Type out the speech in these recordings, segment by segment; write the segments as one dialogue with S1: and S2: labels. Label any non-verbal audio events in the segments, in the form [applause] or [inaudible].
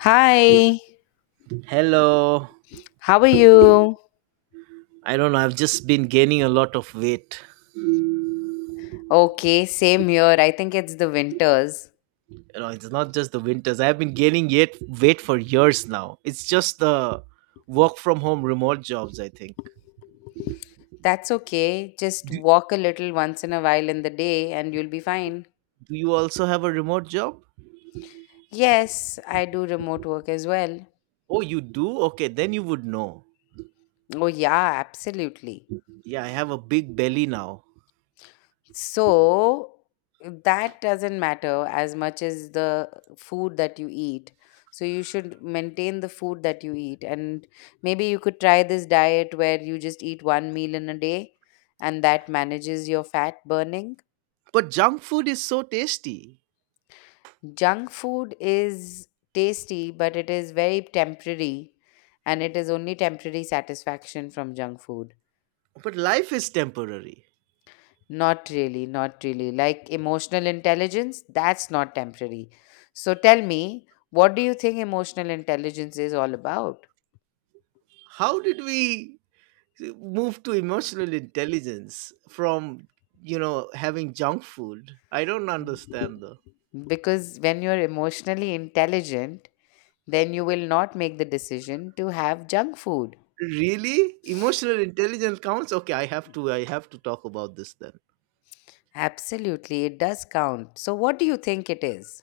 S1: Hi,
S2: Hello.
S1: how are you?
S2: I don't know. I've just been gaining a lot of weight.
S1: Okay, same here. I think it's the winters.
S2: You know, it's not just the winters. I've been gaining yet weight for years now. It's just the work from home remote jobs, I think.
S1: That's okay. Just
S2: Do,
S1: walk a little once in a while in the day and you'll be fine.
S2: do you also have a remote job?
S1: Yes, I do remote work as well.
S2: Oh, you do? Okay, then you would know.
S1: Oh, yeah, absolutely.
S2: Yeah, I have a big belly now.
S1: So that doesn't matter as much as the food that you eat. So you should maintain the food that you eat. And maybe you could try this diet where you just eat one meal in a day and that manages your fat burning.
S2: But junk food is so tasty.
S1: Junk food is tasty, but it is very temporary and it is only temporary satisfaction from junk food.
S2: But life is temporary.
S1: Not really, not really. Like emotional intelligence, that's not temporary. So tell me, what do you think emotional intelligence is all about?
S2: How did we move to emotional intelligence from having junk food? I don't understand though.
S1: Because when you're emotionally intelligent, then you will not make the decision to have junk food.
S2: Really? Emotional intelligence counts? Okay, I have to talk about this then.
S1: Absolutely, it does count. So, what do you think it is?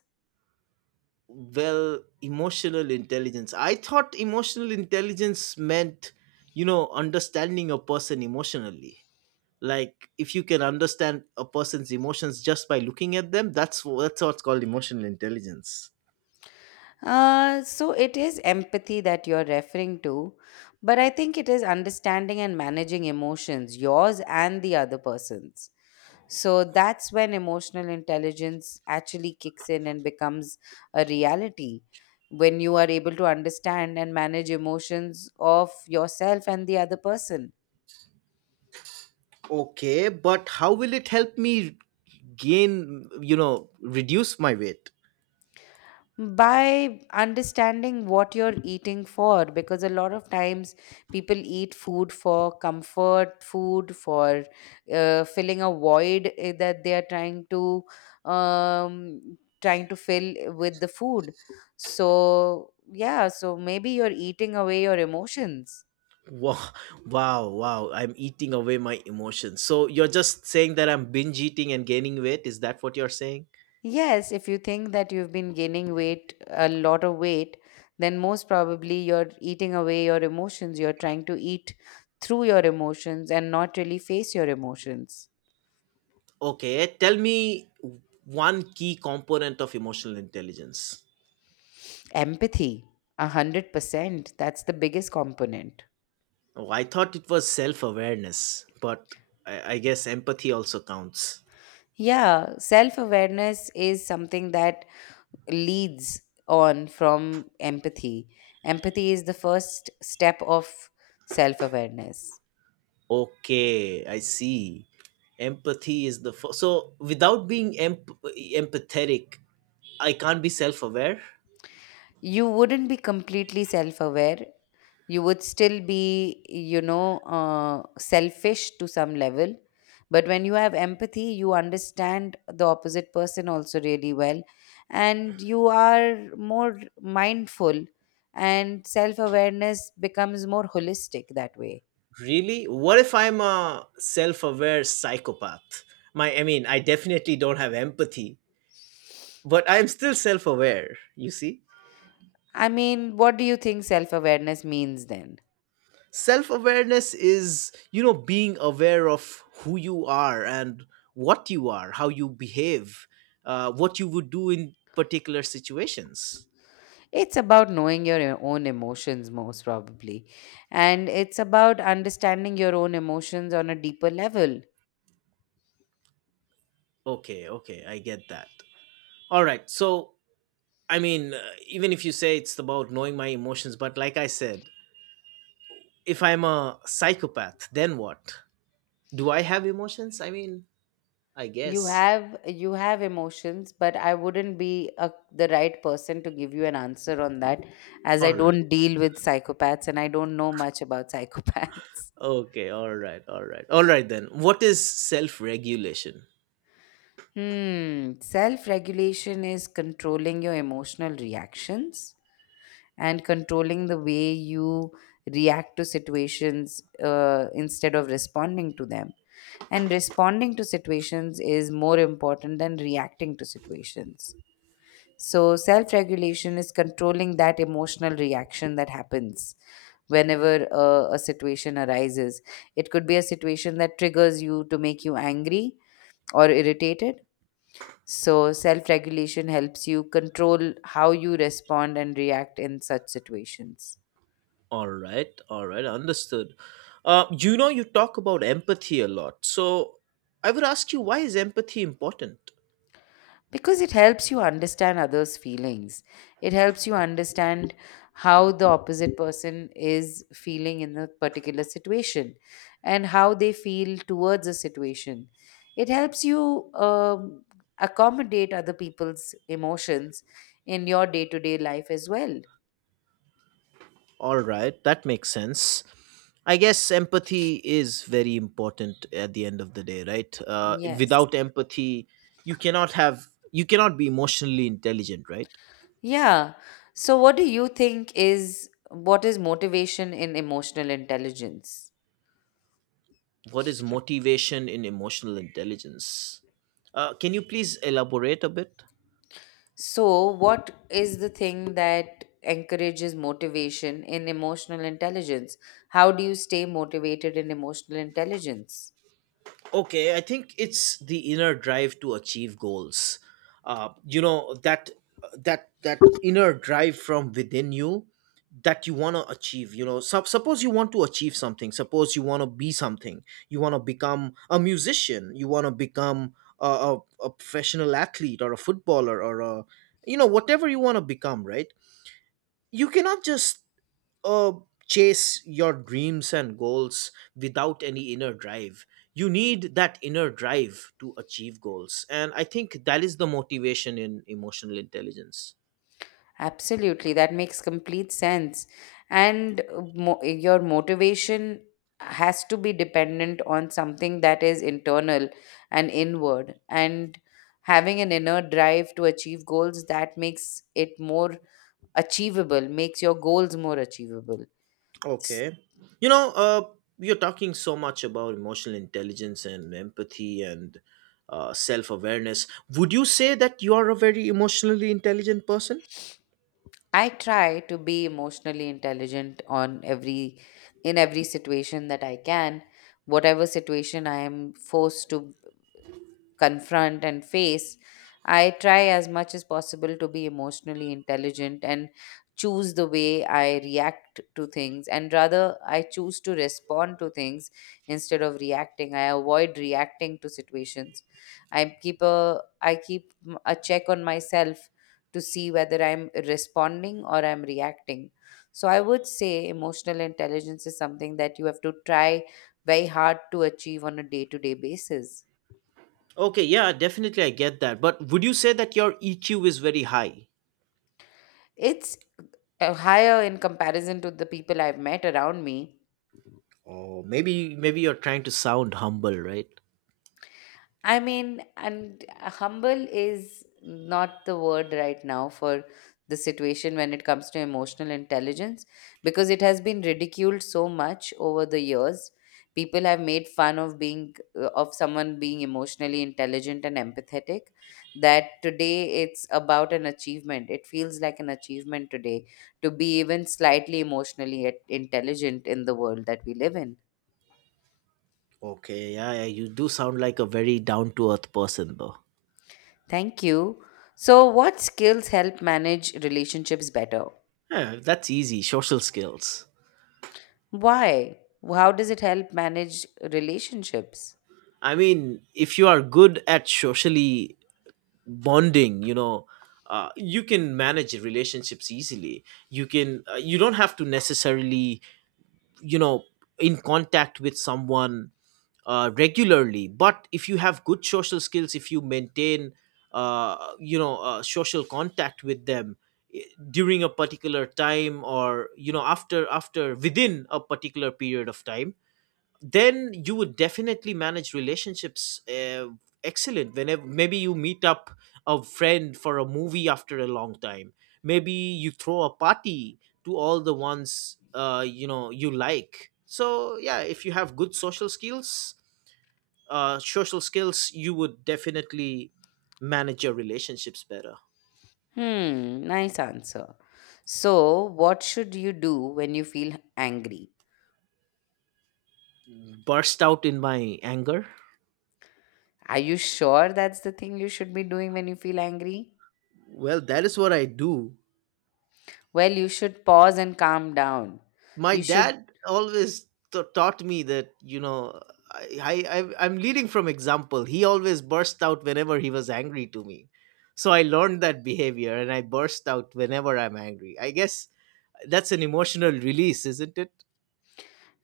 S2: Well, emotional intelligence. I thought emotional intelligence meant understanding a person emotionally. Like if you can understand a person's emotions just by looking at them, that's what's called emotional intelligence.
S1: So, it is empathy that you're referring to, but I think it is understanding and managing emotions, yours and the other person's. So that's when emotional intelligence actually kicks in and becomes a reality. When you are able to understand and manage emotions of yourself and the other person
S2: Okay, but how will it help me reduce my weight?
S1: by understanding what you're eating for, because a lot of times people eat food for comfort, food for filling a void, that they are trying to, trying to fill with the food. So yeah, so maybe you're eating away your emotions.
S2: Wow, [laughs] wow, wow. I'm eating away my emotions. So you're just saying that I'm binge eating and gaining weight? Is that what you're saying?
S1: Yes, if you think that you've been gaining weight, a lot of weight, then most probably you're eating away your emotions. You're trying to eat through your emotions and not really face your emotions.
S2: Okay, tell me one key component of emotional intelligence.
S1: Empathy, 100%. That's the biggest component.
S2: Oh, I thought it was self awareness, but I guess empathy also counts.
S1: Yeah, self awareness is something that leads on from empathy. Empathy is the first step of self awareness.
S2: Okay, I see. Empathy is the first. So without being empathetic, I can't be self aware?
S1: You wouldn't be completely self aware. You would still be, you know, selfish to some level. But when you have empathy, you understand the opposite person also really well. And you are more mindful, and self awareness becomes more holistic that way.
S2: Really? What if I'm a self aware psychopath? I mean, I definitely don't have empathy, but I'm still self aware, you see?
S1: I mean, what do you think self awareness means then?
S2: Self awareness is being aware of who you are and what you are, how you behave, what you would do in particular situations.
S1: It's about knowing your own emotions, most probably. And it's about understanding your own emotions on a deeper level.
S2: Okay, okay, I get that. All right, so, I mean, even if you say it's about knowing my emotions, but like I said, if I'm a psychopath, then what? Do I have emotions? I mean, I
S1: you
S2: guess.
S1: have you have emotions, but I wouldn't be a, the right person to give you an answer on that, as I
S2: All right.
S1: don't deal with psychopaths and I don't know much about psychopaths.
S2: Okay. All right. All right. All right then. What is self regulation?
S1: [laughs] Hmm, self regulation is controlling your emotional reactions and controlling the way you react to situations, instead of responding to them. And responding to situations is more important than reacting to situations. So, self regulation is controlling that emotional reaction that happens whenever a situation arises. It could be a situation that triggers you to make you angry or irritated. So, self regulation helps you control how you respond and react in such situations.
S2: All right. All right. Understood. You talk about empathy a lot. So I would ask you, why is empathy important?
S1: Because it helps you understand others feelings. It helps you understand how the opposite person is feeling in a particular situation and how they feel towards a situation. It helps you accommodate other people's emotions in your day-to-day life as well.
S2: All right. That makes sense. I guess empathy is very important at the end of the day, right?
S1: Yes.
S2: Without empathy, you cannot have, you cannot be emotionally intelligent, right?
S1: Yeah, so what do you think is, what is motivation in emotional intelligence?
S2: What is motivation in emotional intelligence? Can you please elaborate a bit?
S1: So, what is the thing that encourages motivation in emotional intelligence? How do you stay motivated in emotional intelligence?
S2: Okay, I think it's the inner drive to achieve goals. You know that inner drive from within you that you want to achieve. You know, suppose you want to achieve something. Suppose you want to be something. You want to become a musician. You want to become a, a, a professional athlete or a footballer or a you know whatever you want to become. Right? You cannot just uh, chase your dreams and goals without any inner drive. You need that inner drive to achieve goals. And I think that is the motivation in emotional intelligence.
S1: Absolutely, that makes complete sense. And your motivation has to be dependent on something that is internal and inward. And having an inner drive to achieve goals, that makes it more achievable, makes your goals more achievable.
S2: Okay. You know, uh, you're talking so much about emotional intelligence and empathy and self awareness. Would you say that you are a very emotionally intelligent person?
S1: I try to be emotionally intelligent on every, in every situation that I can. Whatever situation I am forced to confront and face, I try as much as possible to be emotionally intelligent and choose the way I react to things. And rather, I choose to respond to things instead of reacting. I avoid reacting to situations. I keep a check on myself to see whether I'm responding or I'm reacting. So I would say emotional intelligence is something that you have to try very hard to achieve on a day-to-day basis.
S2: Okay, yeah, definitely I get that. But would you say that your EQ is very high?
S1: It's higher in comparison to the people I've met around me.
S2: Oh, maybe you're trying to sound humble, right?
S1: I mean, and humble is not the word right now for the situation when it comes to emotional intelligence, because it has been ridiculed so much over the years. People have made fun of being of someone being emotionally intelligent and empathetic, that today it's about an achievement. It feels like an achievement today to be even slightly emotionally intelligent in the world that we live in.
S2: Okay, yeah, yeah, you do sound like a very down to earth person, though.
S1: Thank you. So, what skills help manage relationships better?
S2: Yeah, that's easy. Social skills.
S1: Why? How does it help manage relationships?
S2: I mean, if you are good at socially bonding, you can manage relationships easily. You can. You don't have to necessarily, you know, in contact with someone regularly, but if you have good social skills, if you maintain social contact with them i- during a particular time or after within a particular period of time, then you would definitely manage relationships excellent whenever maybe you meet up a friend for a movie after a long time, maybe you throw a party to all the ones you know you like. So yeah, if you have good social skills, social skills, you would definitely manage your relationships better.
S1: Hmm, nice answer. So, what should you do when you feel angry?
S2: Burst out in my anger.
S1: Are you sure that's the thing you should be doing when you feel angry?
S2: Well, that is what I do.
S1: Well, you should pause and calm down.
S2: My
S1: You should.
S2: dad always taught me that, you know, I'm leading from example. He always burst out whenever he was angry to me. So I learned that behavior and I burst out whenever I'm angry. I guess that's an emotional release, isn't it?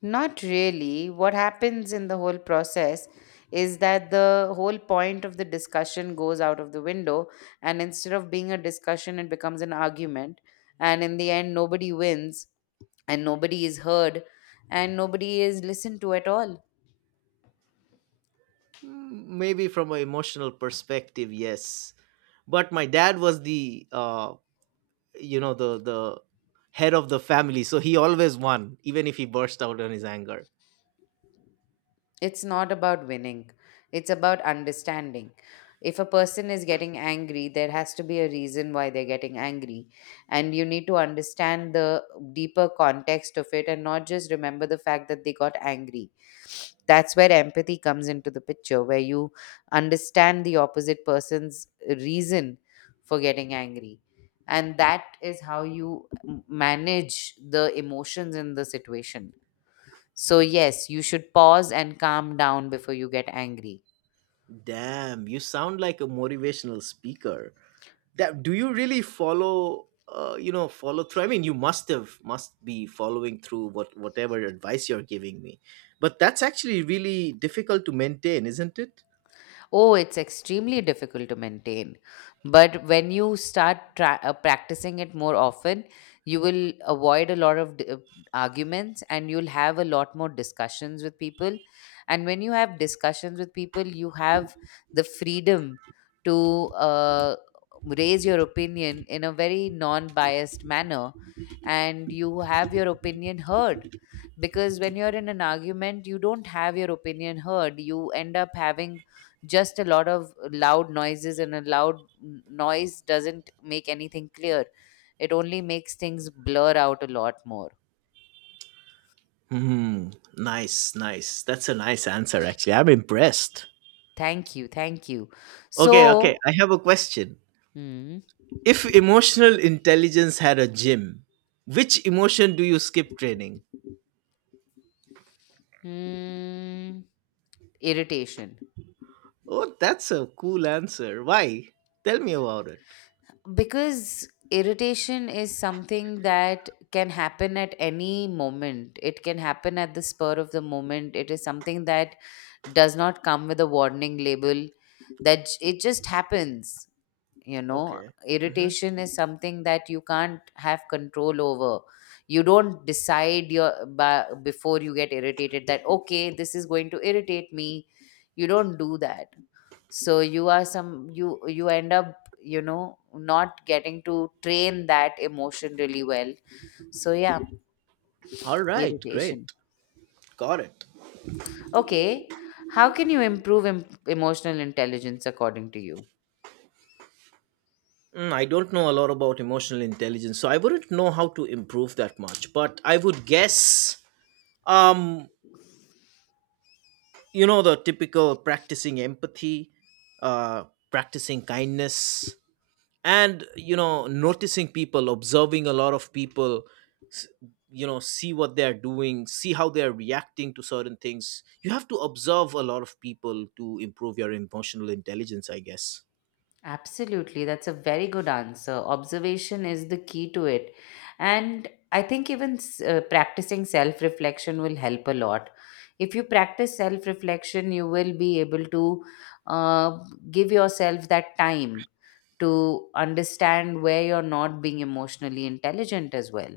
S1: Not really. What happens in the whole process is that the whole point of the discussion goes out of the window, and instead of being a discussion, it becomes an argument. And in the end, nobody wins, and nobody is heard, and nobody is listened to at all.
S2: Mm, maybe from an emotional perspective, yes, but my dad was the you know the the head of the family, so he always won even if he burst out on his anger.
S1: It's not about winning, it's about understanding. If a person is getting angry, there has to be a reason why they're getting angry, and you need to understand the deeper context of it and not just remember the fact that they got angry. That's where empathy comes into the picture, where you understand the opposite person's reason for getting angry, and that is how you manage the emotions in the situation. So, yes, you should pause and calm down before you get angry.
S2: Damn, you sound like a motivational speaker. That Do you really follow follow through? I mean, you must have must be following through whatever advice you're giving me, but that's actually really difficult to maintain, isn't it?
S1: Oh, it's extremely difficult to maintain. But when you start practicing it more often, you will avoid a lot of arguments, and you'll have a lot more discussions with people. And when you have discussions with people, you have the freedom to raise your opinion in a very non biased manner, and you have your opinion heard. Because when you're in an argument, you don't have your opinion heard. You end up having just a lot of loud noises, and a loud noise doesn't make anything clear. It only makes things blur out a lot more.
S2: Hmm. Nice, nice. That's a nice answer, actually. I'm impressed.
S1: Thank you, thank you.
S2: Okay, okay.
S1: So.
S2: I have a question.
S1: hmm,
S2: If emotional intelligence had a gym, which emotion do you skip training?
S1: hmm, irritation.
S2: Oh, that's a cool answer. Why? Tell me about it.
S1: Because irritation is something that can happen at any moment. It can happen at the spur of the moment. It is something that does not come with a warning label, that it just happens, you know.
S2: Okay. Mm-hmm.
S1: Irritation is something that you can't have control over. You don't decide your before you get irritated, that okay, this is going to irritate me. You don't do that. So you are some, you end up, you know, not getting to train that emotion really well. So yeah.
S2: All right. Great.
S1: Irritation.
S2: Got it.
S1: Okay. How can you improve emotional intelligence according to you?
S2: I don't know a lot about emotional intelligence, so I wouldn't know how to improve that much. But I would guess, um, the typical practicing empathy, uh, practicing kindness, and noticing people, observing a lot of people, s- see what they're doing, see how they're reacting to certain things. You have to observe a lot of people to improve your emotional intelligence, I guess.
S1: Absolutely, that's a very good answer. Observation is the key to it. And I think even practicing self reflection will help a lot. If you practice self reflection, you will be able to, uh, give yourself that time to understand where you're not being emotionally intelligent as well.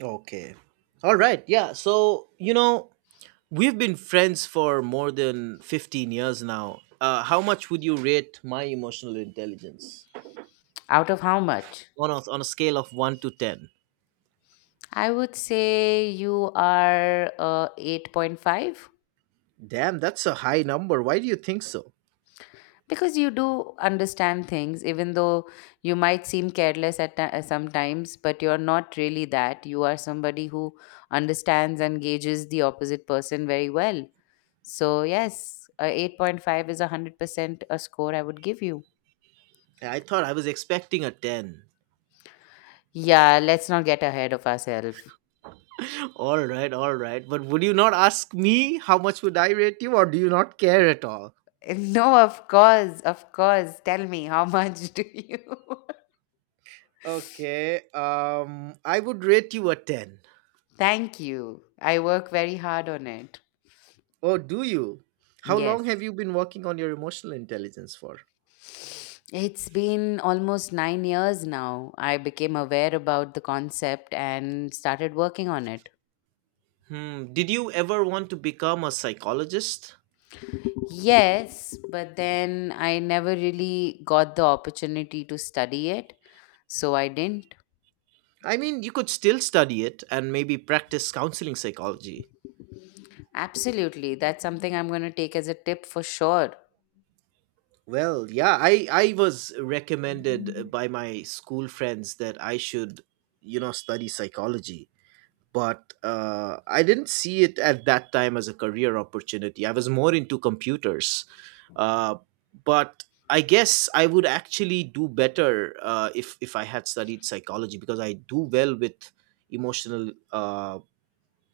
S2: Okay. All right, yeah, so you know we've been friends for more than 15 years now, how much would you rate my emotional intelligence
S1: Out of how much?
S2: on a scale of 1 to 10?
S1: I would say you are 8.5.
S2: Damn, that's a high number. Why do you think so?
S1: Because you do understand things, even though you might seem careless at sometimes, but you're not really that. You are somebody who understands and gauges the opposite person very well. So yes, a 8.5 is a 100% a score I would give you.
S2: I thought I was expecting a 10.
S1: Yeah, let's not get ahead of ourselves.
S2: All right, all right. But would you not ask me how much would I rate you, or do you not care at all?
S1: [laughs] No, of course, tell me, how [laughs] much do you? [laughs]
S2: Okay, I would rate you a 10.
S1: Thank you. I work very hard on it.
S2: Oh, do you? How
S1: Yes.
S2: long have you been working on your emotional intelligence for?
S1: It's been almost 9 years now. I became aware about the concept and started working on it.
S2: Did you ever want to become a psychologist?
S1: Yes, but then I never really got the opportunity to study it, so I didn't.
S2: I mean, you could still study it and maybe practice counseling psychology.
S1: Absolutely, that's something I'm going to take as a tip for sure.
S2: Well, yeah, I was recommended by my school friends that I should study psychology, but I didn't see it at that time as a career opportunity. I was more into computers. Uh, but I guess I would actually do better if I had studied psychology because I do well with emotional uh,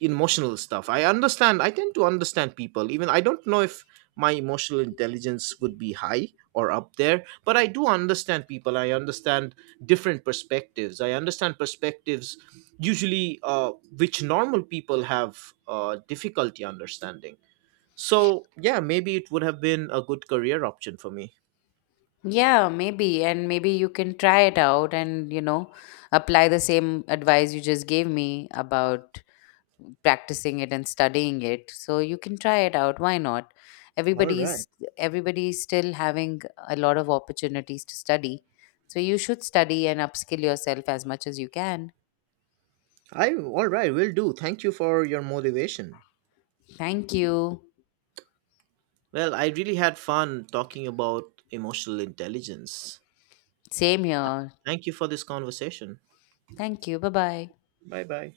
S2: emotional stuff. I understand. I tend to understand people. Even I don't know if my emotional intelligence would be high or up there, but I do understand people. I understand different perspectives. I understand perspectives usually, which normal people have difficulty understanding. So yeah, maybe it would have been a good career option for me.
S1: Yeah, maybe, and maybe you can try it out and, you know, apply the same advice you just gave me about practicing it and studying it, so you can try it out, why not.
S2: All right.
S1: Everybody's everybody's still having a lot of opportunities to study. So you should study and upskill yourself as much as you can.
S2: I All right, will do. Thank you for your motivation.
S1: Thank you.
S2: Well, I really had fun talking about emotional intelligence.
S1: Same here.
S2: Thank you for this conversation.
S1: Thank you, bye bye.
S2: Bye bye.